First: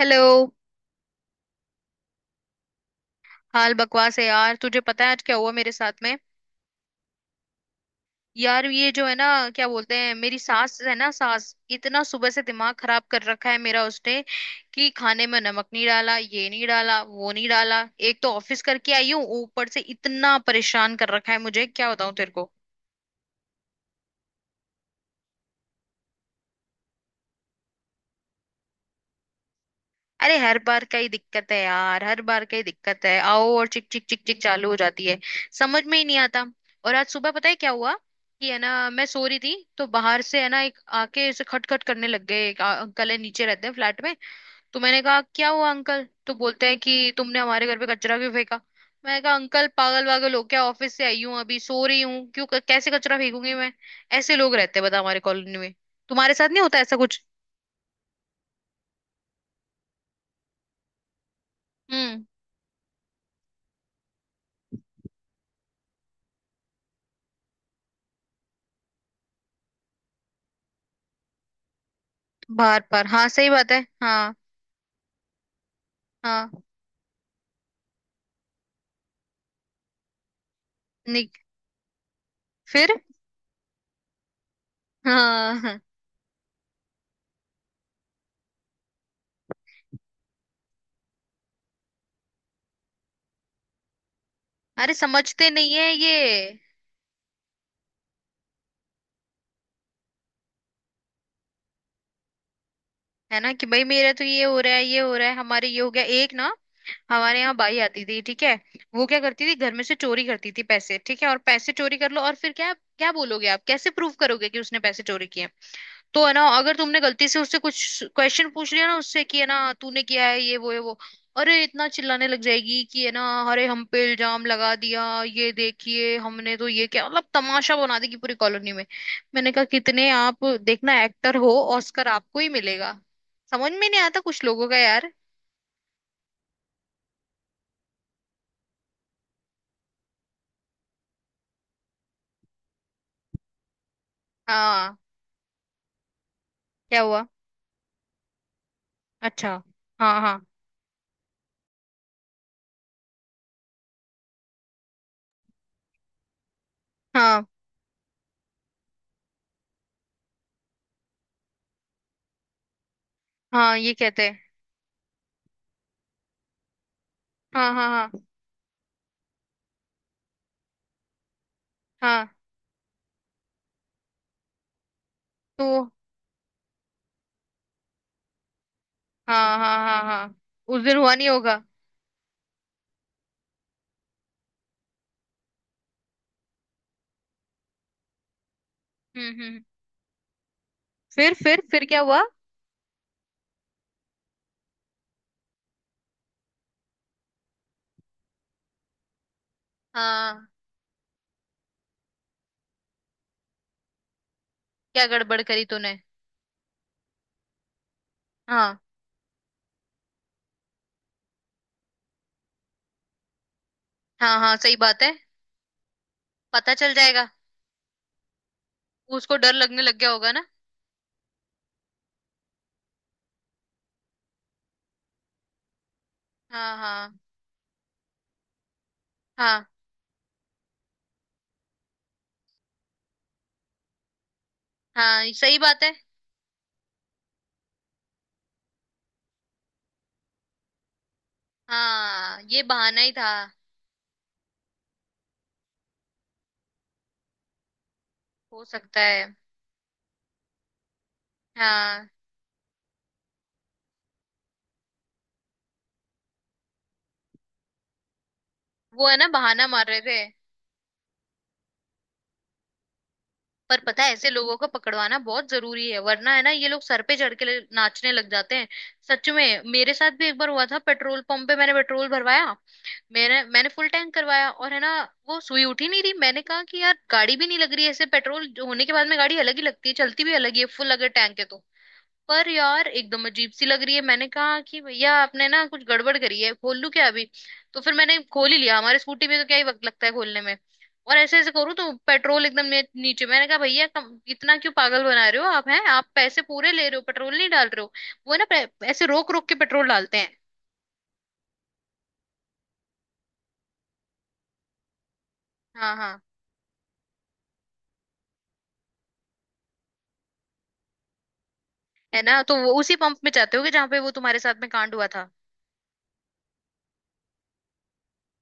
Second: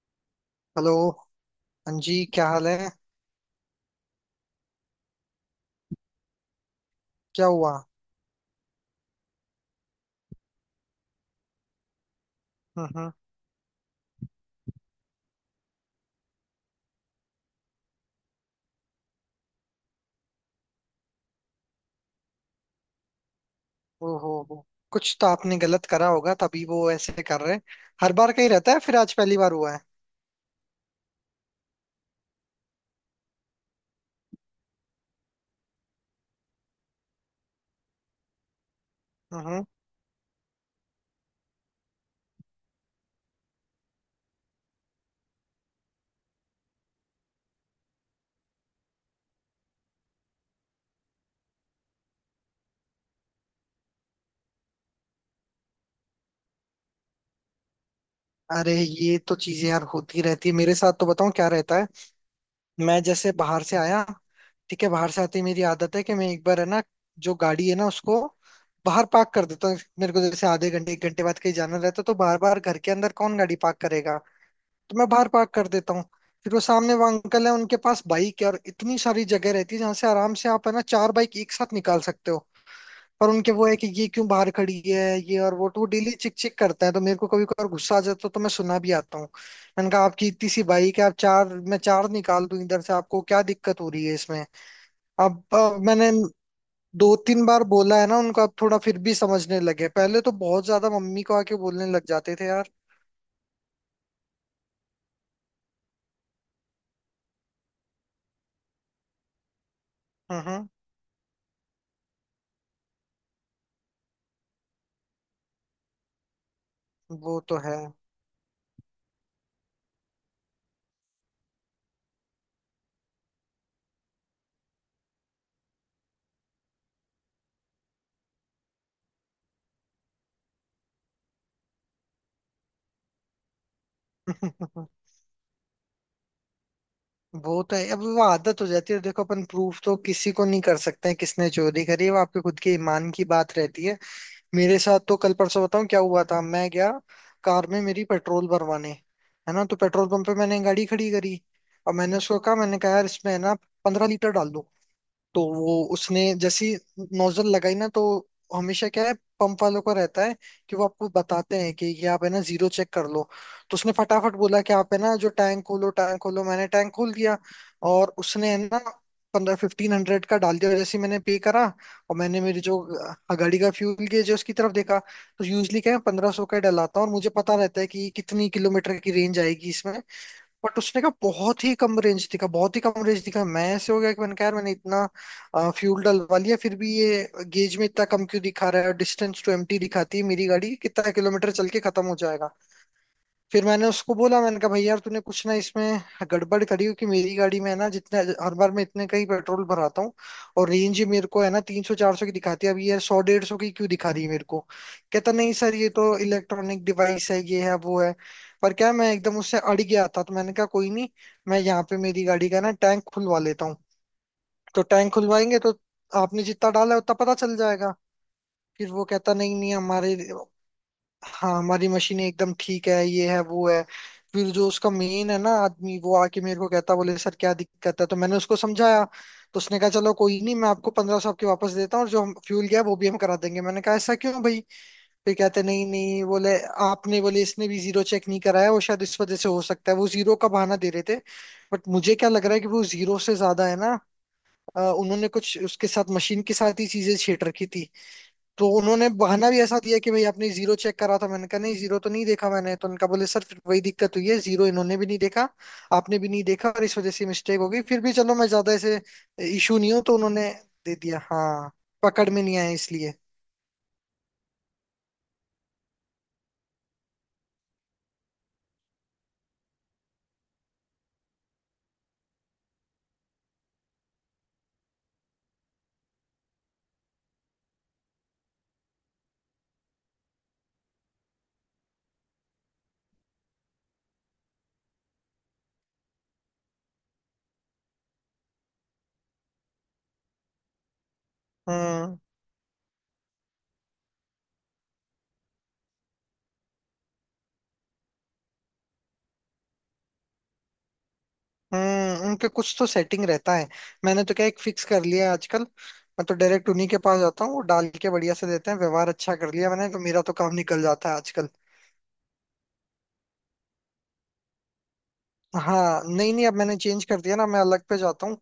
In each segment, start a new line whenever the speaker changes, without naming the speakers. Hello.
Hello. हाँ जी, क्या हाल है?
हाल बकवास है यार। तुझे पता है आज क्या हुआ मेरे साथ में?
क्या हुआ?
यार ये जो है ना, क्या बोलते हैं, मेरी सास है ना, सास, इतना सुबह से दिमाग खराब
हम्म।
कर रखा है मेरा उसने। कि खाने में नमक नहीं डाला, ये नहीं डाला, वो नहीं डाला। एक तो ऑफिस करके आई हूँ, ऊपर से इतना परेशान कर रखा है मुझे, क्या बताऊं तेरे को।
ओहो हो। कुछ तो आपने गलत करा होगा तभी वो ऐसे कर रहे हैं। हर बार का ही रहता है फिर आज पहली बार हुआ है?
अरे हर बार का ही दिक्कत है यार, हर बार का ही दिक्कत है। आओ और चिक चिक चिक चिक चालू हो जाती है। समझ में ही नहीं आता। और आज सुबह पता है क्या हुआ? कि है ना, मैं सो रही
हम्म
थी
हम्म।
तो बाहर से है ना एक आके ऐसे खटखट करने लग गए, एक अंकल है, नीचे रहते हैं फ्लैट में। तो मैंने कहा क्या हुआ अंकल, तो बोलते हैं कि तुमने हमारे घर पे कचरा क्यों फेंका। मैंने कहा अंकल पागल वागल हो क्या, ऑफिस से आई हूँ, अभी सो रही हूँ, क्यों कैसे कचरा फेंकूंगी मैं। ऐसे लोग रहते हैं बता हमारे कॉलोनी में। तुम्हारे साथ नहीं होता ऐसा कुछ?
अरे ये तो चीजें यार होती रहती है, मेरे साथ तो बताऊं क्या रहता है।
हम्म।
मैं जैसे बाहर से आया, ठीक है, बाहर से आते ही मेरी आदत है कि मैं एक बार है ना, जो गाड़ी है ना उसको बाहर पार्क कर देता हूँ। मेरे को जैसे आधे घंटे 1 घंटे बाद कहीं जाना रहता है, तो बार बार घर
बाहर
के
पर
अंदर
हाँ
कौन
सही
गाड़ी
बात
पार्क
है
करेगा।
हाँ।
तो मैं बाहर पार्क कर देता हूँ। फिर वो
हाँ।
सामने वो अंकल है, उनके पास बाइक है और इतनी सारी जगह रहती है जहाँ से आराम से आप है ना चार
निक,
बाइक एक साथ निकाल सकते हो।
फिर।
पर उनके वो है कि ये क्यों बाहर खड़ी है, ये और वो।
हाँ।
तो वो डेली चिक चिक करता है, तो मेरे को कभी कभार गुस्सा आ जाता है तो मैं सुना भी आता हूँ। मैंने कहा आपकी इतनी सी बाइक है, आप चार मैं चार निकाल दूं इधर से, आपको क्या दिक्कत हो रही है इसमें।
अरे
अब
समझते नहीं
अब
है
मैंने
ये।
दो तीन बार बोला है ना उनको, अब थोड़ा फिर भी समझने लगे, पहले तो बहुत ज्यादा मम्मी को आके बोलने लग जाते थे यार।
है ना, कि भाई मेरा तो ये हो रहा है, ये हो रहा है, हमारे ये हो गया एक ना। हमारे यहाँ बाई आती थी, ठीक है। वो क्या करती थी, घर में से चोरी
हम्म
करती थी
हम्म,
पैसे, ठीक है। और पैसे चोरी कर लो और फिर क्या क्या बोलोगे आप, कैसे प्रूव करोगे कि उसने पैसे चोरी किए। तो है ना, अगर तुमने गलती से
वो
उससे
तो है।
कुछ क्वेश्चन पूछ लिया ना उससे कि है ना तूने किया है ये वो है वो, अरे इतना चिल्लाने लग जाएगी कि है ना, अरे हम पे इल्जाम लगा दिया, ये देखिए हमने तो ये, क्या मतलब तमाशा बना देगी पूरी कॉलोनी में। मैंने कहा कितने आप देखना एक्टर हो, ऑस्कर आपको ही मिलेगा। समझ में नहीं आता कुछ लोगों का यार।
वो तो है। अब वो आदत हो जाती है, देखो अपन प्रूफ तो किसी को नहीं कर सकते हैं किसने चोरी करी है, वो आपके खुद के ईमान की बात रहती है। मेरे
हाँ,
साथ तो कल परसों बताऊं क्या हुआ था। मैं गया
क्या हुआ?
कार में मेरी पेट्रोल भरवाने,
अच्छा।
है ना। तो पेट्रोल
हाँ
पंप पे
हाँ
मैंने गाड़ी खड़ी करी और मैंने उसको कहा, मैंने कहा यार इसमें है ना 15 लीटर डाल दो। तो वो उसने जैसी
हाँ
नोजल लगाई ना, तो हमेशा क्या है पंप वालों को रहता है कि वो आपको बताते हैं कि ये आप है ना जीरो चेक कर लो। तो
हाँ। ये
उसने
कहते
फटाफट
हैं।
बोला कि आप है ना जो टैंक खोलो टैंक खोलो, मैंने टैंक खोल दिया
हाँ हाँ हाँ
और उसने है ना पंद्रह 1500 का डाल दिया। और जैसे ही मैंने पे करा, और
हाँ।
मैंने मेरी जो गाड़ी का फ्यूल गेज है उसकी तरफ देखा, तो
तो
यूजली क्या है 1500 का ही डलाता हूँ और मुझे पता रहता है कि कितनी किलोमीटर की रेंज
हाँ
आएगी
हाँ
इसमें।
हाँ हाँ।
बट
उस दिन
उसने कहा
हुआ नहीं होगा।
बहुत ही कम रेंज दिखा, बहुत ही कम रेंज दिखा। मैं ऐसे हो गया कि मैंने कहा यार मैंने इतना फ्यूल डलवा लिया फिर भी ये गेज में इतना कम क्यों दिखा रहा है, और
हम्म
distance
hmm
to
hmm.
Empty दिखाती है मेरी गाड़ी कितना
फिर
किलोमीटर
फिर
चल के
फिर क्या
खत्म हो
हुआ?
जाएगा। फिर मैंने उसको बोला, मैंने कहा भाई यार तूने कुछ ना इसमें गड़बड़ करी हो, कि मेरी गाड़ी में है ना जितने, हर बार मैं इतने का ही पेट्रोल भराता हूँ,
हाँ।
और रेंज ही मेरे को है ना 300 400 की दिखाती है, अब ये 100 150 की क्यों दिखा रही है मेरे को।
क्या
कहता
गड़बड़
नहीं
करी
सर ये
तूने?
तो इलेक्ट्रॉनिक डिवाइस है, ये है वो है। पर
हाँ
क्या, मैं एकदम उससे अड़ गया था, तो मैंने कहा कोई नहीं, मैं यहाँ पे मेरी गाड़ी का ना टैंक खुलवा लेता हूँ।
हाँ हाँ सही
तो
बात है।
टैंक खुलवाएंगे तो आपने जितना
पता चल
डाला है उतना
जाएगा।
पता चल जाएगा। फिर वो कहता
उसको डर
नहीं नहीं
लगने लग गया
हमारे,
होगा ना।
हाँ हमारी मशीनें एकदम ठीक है, ये है वो है। फिर जो उसका मेन है ना आदमी वो आके मेरे को
हाँ
कहता,
हाँ
बोले सर क्या दिक्कत है, तो मैंने उसको समझाया। तो
हाँ
उसने कहा चलो कोई नहीं, मैं आपको 1500 आपके वापस देता हूँ और जो हम फ्यूल गया वो भी हम करा देंगे। मैंने कहा ऐसा क्यों भाई?
हाँ
फिर
सही
कहते
बात
नहीं
है।
नहीं, बोले आपने, बोले इसने भी जीरो चेक नहीं कराया वो, शायद इस वजह से हो सकता है। वो जीरो का बहाना दे रहे थे। बट मुझे क्या
हाँ
लग रहा है
ये
कि वो
बहाना ही
जीरो
था।
से ज्यादा है ना, उन्होंने कुछ उसके साथ, मशीन के साथ ही चीजें छेड़ रखी थी।
हो
तो
सकता
उन्होंने
है।
बहाना भी ऐसा दिया कि भाई आपने जीरो चेक करा था, मैंने कहा नहीं जीरो तो
हाँ।
नहीं देखा मैंने तो। उनका बोले सर फिर वही दिक्कत हुई है, जीरो इन्होंने भी नहीं देखा आपने भी नहीं देखा और इस वजह से मिस्टेक हो गई। फिर भी चलो मैं ज्यादा ऐसे
वो है ना बहाना
इशू
मार
नहीं
रहे
हूं, तो
थे।
उन्होंने दे दिया, हाँ, पकड़ में नहीं आया इसलिए।
पर पता है ऐसे लोगों को पकड़वाना बहुत जरूरी है, वरना है ना ये लोग सर पे चढ़ के नाचने लग जाते हैं। सच में मेरे साथ भी एक बार हुआ था, पेट्रोल पंप पे मैंने पेट्रोल भरवाया। मेरा, मैंने फुल टैंक करवाया और है ना, वो सुई उठ ही नहीं रही। मैंने कहा कि यार गाड़ी भी नहीं लग रही है ऐसे पेट्रोल जो होने के बाद में गाड़ी अलग ही लगती है, चलती भी अलग ही है फुल अगर टैंक है तो। पर यार एकदम अजीब सी लग रही है। मैंने कहा कि भैया आपने ना कुछ गड़बड़ करी है, खोल लूं क्या अभी? तो फिर मैंने खोल ही लिया, हमारे स्कूटी में तो क्या ही वक्त लगता है खोलने में। और ऐसे ऐसे करूँ तो
हम्म
पेट्रोल एकदम नीचे। मैंने कहा भैया कम, इतना क्यों पागल बना रहे हो आप, हैं? आप पैसे पूरे ले रहे हो, पेट्रोल नहीं डाल रहे हो। वो है ना ऐसे रोक रोक के पेट्रोल डालते हैं।
हम्म, उनके कुछ तो सेटिंग रहता है। मैंने तो क्या एक फिक्स कर लिया है आजकल,
हाँ हाँ।
मैं तो डायरेक्ट उन्हीं के पास जाता हूँ, वो डाल के बढ़िया से देते हैं, व्यवहार अच्छा कर लिया मैंने तो, मेरा तो काम निकल जाता है आजकल।
है ना, तो वो उसी पंप में जाते होगे जहाँ पे वो तुम्हारे साथ में कांड हुआ था।
हाँ, नहीं नहीं, अब मैंने चेंज कर दिया ना, मैं अलग पे जाता हूँ।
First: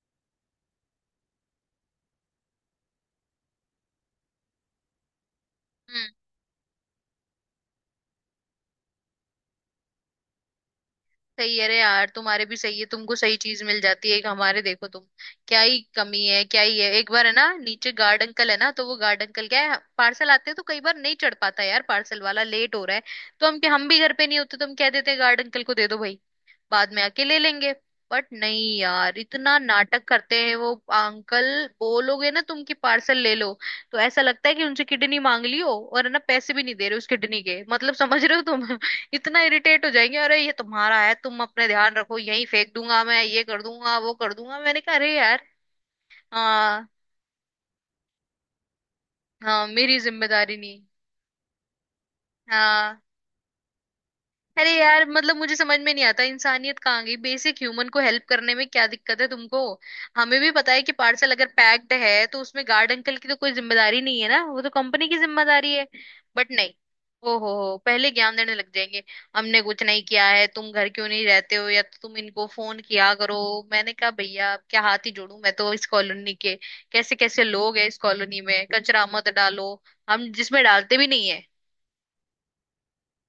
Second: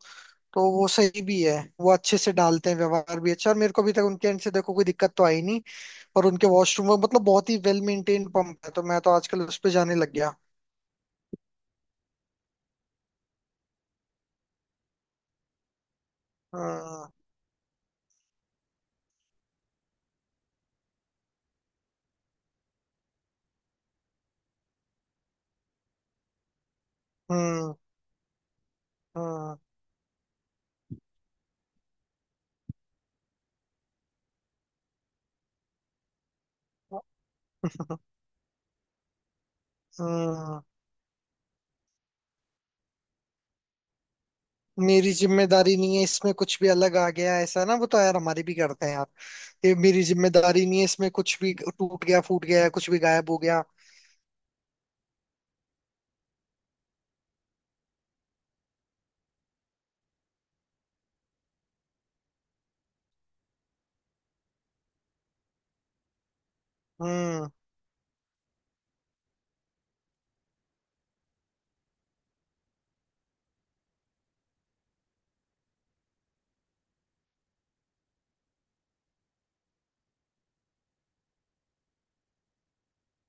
तो वो सही भी है, वो अच्छे से डालते हैं, व्यवहार भी अच्छा, और मेरे को अभी तक उनके एंड से देखो कोई दिक्कत तो आई नहीं।
हम्म।
और उनके वॉशरूम में, मतलब बहुत ही वेल मेंटेन्ड पंप है, तो मैं तो आजकल उस पे जाने लग गया।
सही है। अरे यार तुम्हारे भी सही है, तुमको सही चीज मिल जाती है। एक हमारे देखो तुम, क्या ही कमी है क्या ही है। एक
हाँ।
बार है ना नीचे गार्ड अंकल है ना, तो वो गार्ड अंकल क्या है, पार्सल आते हैं तो कई बार नहीं चढ़ पाता यार पार्सल वाला, लेट हो रहा है तो। हम भी घर पे नहीं होते तो हम कह देते हैं गार्ड अंकल को दे दो भाई, बाद में आके ले लेंगे।
हम्म
बट नहीं यार, इतना
हम्म।
नाटक करते हैं वो अंकल। बोलोगे ना तुम कि पार्सल ले लो, तो ऐसा लगता है कि उनसे किडनी मांग ली हो, और है ना पैसे भी नहीं दे रहे उस किडनी के, मतलब समझ रहे हो तुम। इतना इरिटेट हो जाएंगे, अरे ये
हाँ,
तुम्हारा है, तुम अपने ध्यान रखो, यहीं फेंक दूंगा मैं, ये कर दूंगा, वो कर दूंगा। मैंने कहा
मेरी
अरे यार।
जिम्मेदारी नहीं है इसमें, कुछ भी
हाँ।
अलग आ गया ऐसा ना, वो तो यार हमारे भी करते हैं यार।
हाँ
ये
मेरी
मेरी
जिम्मेदारी
जिम्मेदारी नहीं
नहीं।
है, इसमें कुछ भी टूट गया फूट गया, कुछ भी
हाँ।
गायब हो गया।
अरे यार मतलब मुझे समझ में नहीं आता, इंसानियत कहाँ गई? बेसिक ह्यूमन को हेल्प करने में क्या दिक्कत है तुमको। हमें भी पता है कि पार्सल अगर पैक्ड है तो उसमें गार्ड अंकल की तो कोई जिम्मेदारी नहीं है ना, वो तो कंपनी की जिम्मेदारी है। बट नहीं, ओ
हम्म।
हो, पहले ज्ञान देने लग जाएंगे। हमने कुछ नहीं किया है, तुम घर क्यों नहीं रहते हो, या तो तुम इनको फोन किया करो। मैंने कहा भैया अब क्या हाथ ही जोड़ू मैं, तो इस कॉलोनी के, कैसे कैसे लोग हैं इस कॉलोनी में, कचरा मत डालो, हम जिसमें डालते भी नहीं है।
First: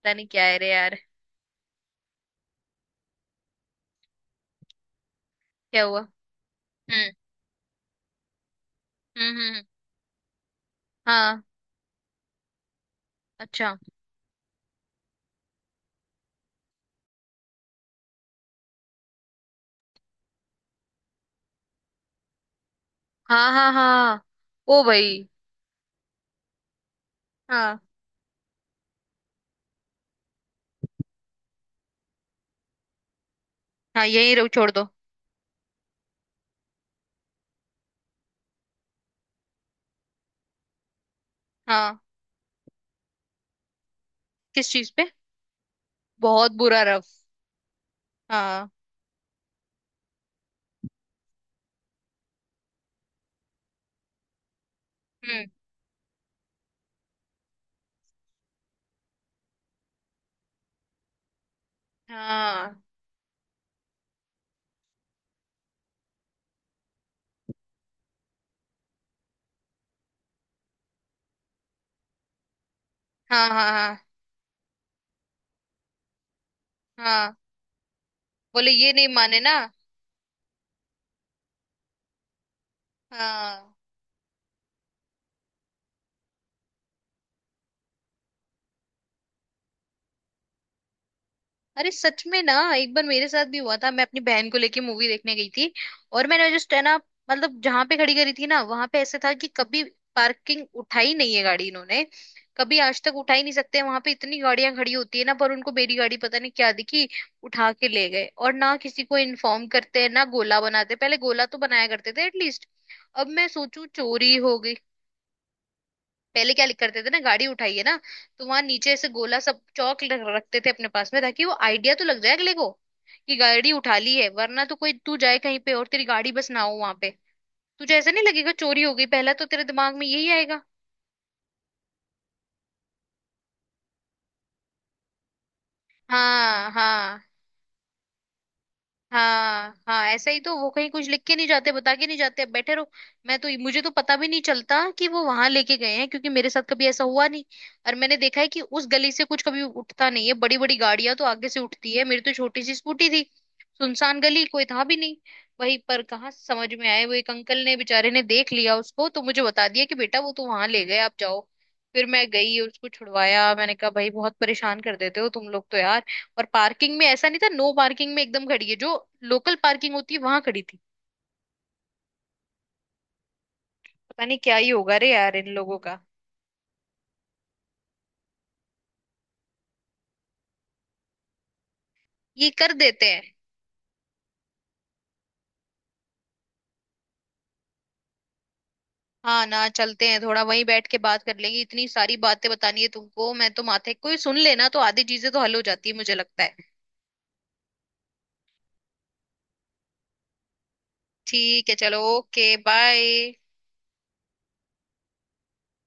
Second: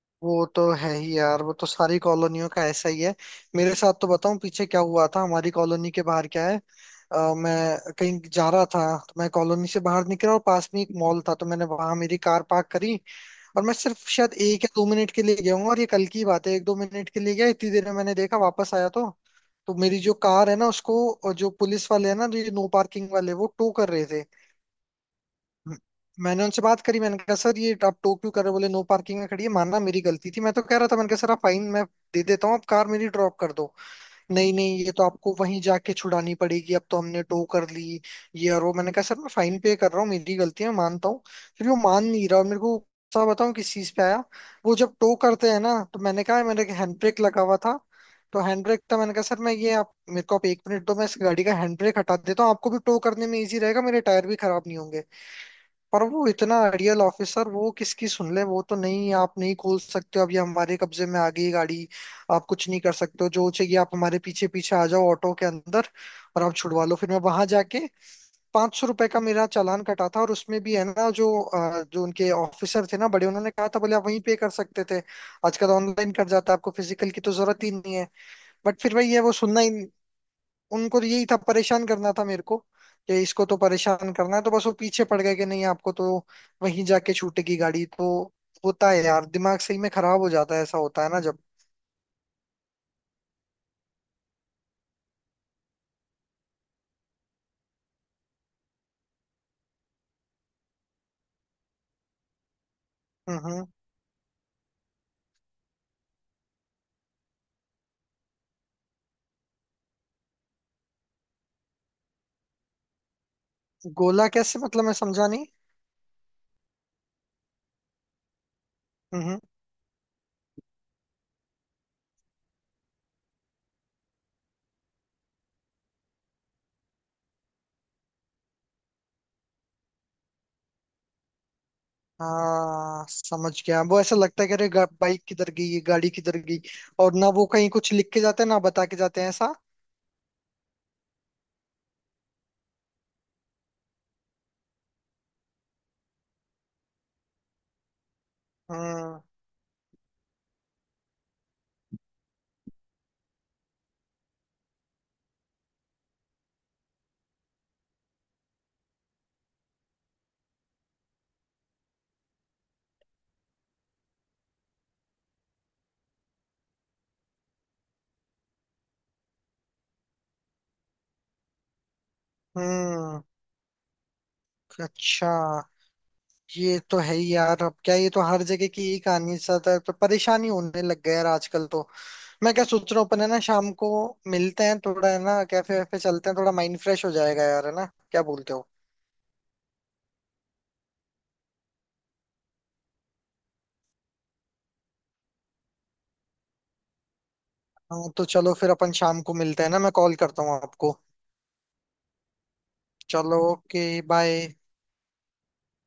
पता नहीं क्या
वो
है रे
तो है
यार।
ही यार, वो तो सारी कॉलोनियों का ऐसा ही है। मेरे साथ तो बताऊं पीछे क्या हुआ था, हमारी
क्या
कॉलोनी
हुआ?
के बाहर क्या है,
हम्म
मैं कहीं जा रहा था, तो मैं
हम्म हम्म,
कॉलोनी से बाहर निकला और पास में एक मॉल था,
हाँ।
तो मैंने वहां मेरी कार पार्क करी। और मैं
अच्छा।
सिर्फ शायद 1 या 2 मिनट के लिए गया हूँ, और ये कल की बात है, 1 2 मिनट के लिए गया, इतनी देर में मैंने देखा वापस आया तो मेरी जो कार है ना उसको जो पुलिस वाले है ना, जो ये नो पार्किंग वाले, वो
हाँ
टो
हाँ
कर रहे थे।
हाँ। ओ भाई।
म- मैंने उनसे बात करी, मैंने कहा सर ये
हाँ
आप टोक क्यों कर रहे हो? बोले नो पार्किंग में खड़ी है। मानना मेरी गलती थी, मैं तो कह रहा था, मैंने कहा सर आप फाइन मैं दे देता हूँ, आप कार मेरी ड्रॉप कर दो।
हाँ यही रहो
नहीं
छोड़
नहीं,
दो।
ये तो आपको वहीं जाके छुड़ानी पड़ेगी, अब तो हमने टो कर ली, ये और वो। मैंने कहा सर मैं फाइन पे कर रहा हूँ, मेरी गलती है मैं मानता हूँ। फिर वो
हाँ।
मान नहीं रहा, और मेरे को गुस्सा बताऊँ किस चीज पे आया।
किस
वो
चीज
जब
पे?
टो करते हैं ना, तो मैंने कहा
बहुत
मेरे
बुरा
हैंड
रफ।
ब्रेक लगा हुआ था, तो हैंड
हाँ।
ब्रेक था, मैंने कहा सर मैं ये आप, मेरे को आप 1 मिनट दो, मैं इस गाड़ी का हैंड ब्रेक हटा देता हूँ, आपको भी टो करने में इजी रहेगा, मेरे टायर भी खराब नहीं होंगे।
हम्म।
पर वो इतना रियल ऑफिसर, वो किसकी सुन ले, वो तो नहीं आप नहीं खोल सकते हो, अब ये हमारे कब्जे में आ गई गाड़ी, आप कुछ नहीं
हाँ
कर सकते हो, जो चाहिए आप हमारे पीछे पीछे आ जाओ ऑटो के अंदर, और आप छुड़वा लो। फिर मैं वहां जाके, ₹500 का मेरा चालान कटा था, और उसमें भी है ना जो जो उनके ऑफिसर थे ना बड़े,
हाँ
उन्होंने कहा
हाँ
था,
हाँ
बोले आप वहीं पे कर सकते थे। आजकल ऑनलाइन कर जाता है, आपको फिजिकल की तो
हाँ।
जरूरत ही नहीं है।
बोले
बट
ये
फिर
नहीं
भाई ये वो
माने ना।
सुनना ही, उनको तो यही था, परेशान करना था मेरे को, कि इसको तो
हाँ।
परेशान करना है, तो बस वो पीछे पड़ गए कि नहीं आपको तो वहीं जाके छूटेगी गाड़ी। तो होता है यार, दिमाग सही में खराब हो जाता है, ऐसा होता है ना जब।
अरे सच में ना, एक बार मेरे साथ भी हुआ था। मैं अपनी बहन को लेके मूवी देखने गई थी, और मैंने जस्ट है ना, मतलब जहां पे खड़ी करी थी ना वहां पे ऐसे था कि कभी पार्किंग उठाई नहीं है गाड़ी इन्होंने, कभी आज तक उठा ही नहीं
हम्म।
सकते वहां पे, इतनी गाड़ियां खड़ी होती है ना, पर उनको मेरी गाड़ी पता नहीं क्या दिखी, उठा के ले गए और ना किसी को इन्फॉर्म करते हैं ना गोला बनाते, पहले गोला तो बनाया करते थे एटलीस्ट। अब मैं सोचू
गोला
चोरी हो
कैसे,
गई।
मतलब मैं समझा नहीं।
पहले क्या लिख करते थे ना, गाड़ी उठाइए ना, तो वहां नीचे ऐसे गोला
हम्म।
सब चौक रखते थे अपने पास में, ताकि वो आइडिया तो लग जाए अगले को कि गाड़ी उठा ली है, वरना तो कोई तू जाए कहीं पे और तेरी गाड़ी बस ना हो वहां पे, तुझे ऐसा नहीं लगेगा चोरी हो गई, पहला तो तेरे दिमाग में यही आएगा।
हाँ समझ गया, वो ऐसा लगता है कि अरे बाइक किधर गई, ये गाड़ी किधर गई।
हाँ
और
हाँ।
ना वो कहीं कुछ लिख के जाते हैं, ना बता के जाते हैं ऐसा।
हाँ हाँ ऐसा ही, तो वो कहीं कुछ लिख के नहीं जाते, बता के नहीं जाते, अब बैठे रहो। मैं तो, मुझे तो पता भी नहीं चलता कि वो वहां लेके गए हैं, क्योंकि मेरे साथ कभी ऐसा हुआ नहीं, और मैंने देखा है कि उस गली
हम्म
से कुछ कभी उठता नहीं है, बड़ी बड़ी गाड़ियां तो आगे से उठती है, मेरी तो छोटी सी स्कूटी थी, सुनसान गली, कोई था भी नहीं, वहीं पर कहाँ से समझ में आए। वो एक अंकल ने बेचारे ने देख लिया उसको तो, मुझे बता दिया कि बेटा वो तो वहां ले गए आप जाओ। फिर मैं गई उसको छुड़वाया, मैंने कहा भाई बहुत परेशान कर देते हो तुम लोग तो यार। और पार्किंग में ऐसा नहीं था, नो पार्किंग में एकदम खड़ी है, जो लोकल पार्किंग होती है वहां खड़ी थी।
हम्म।
पता नहीं क्या ही होगा रे
अच्छा,
यार इन लोगों का।
ये तो है ही यार, अब क्या, ये तो हर जगह की यही कहानी साथ है, ज्यादा तो परेशानी होने लग गया यार आजकल तो।
ये
मैं क्या
कर
सोच रहा हूँ
देते हैं।
अपन है ना शाम को मिलते हैं, थोड़ा है ना कैफे वैफे चलते हैं, थोड़ा माइंड फ्रेश हो जाएगा यार, है ना, क्या बोलते हो?
हाँ ना चलते हैं, थोड़ा वहीं बैठ के बात कर लेंगे, इतनी सारी बातें बतानी है तुमको। मैं तो माथे, कोई सुन लेना तो आधी चीजें तो हल हो जाती है मुझे लगता है।
हाँ तो चलो फिर अपन शाम को मिलते हैं ना, मैं कॉल करता हूँ आपको।
ठीक है चलो ओके बाय।
चलो ओके, बाय।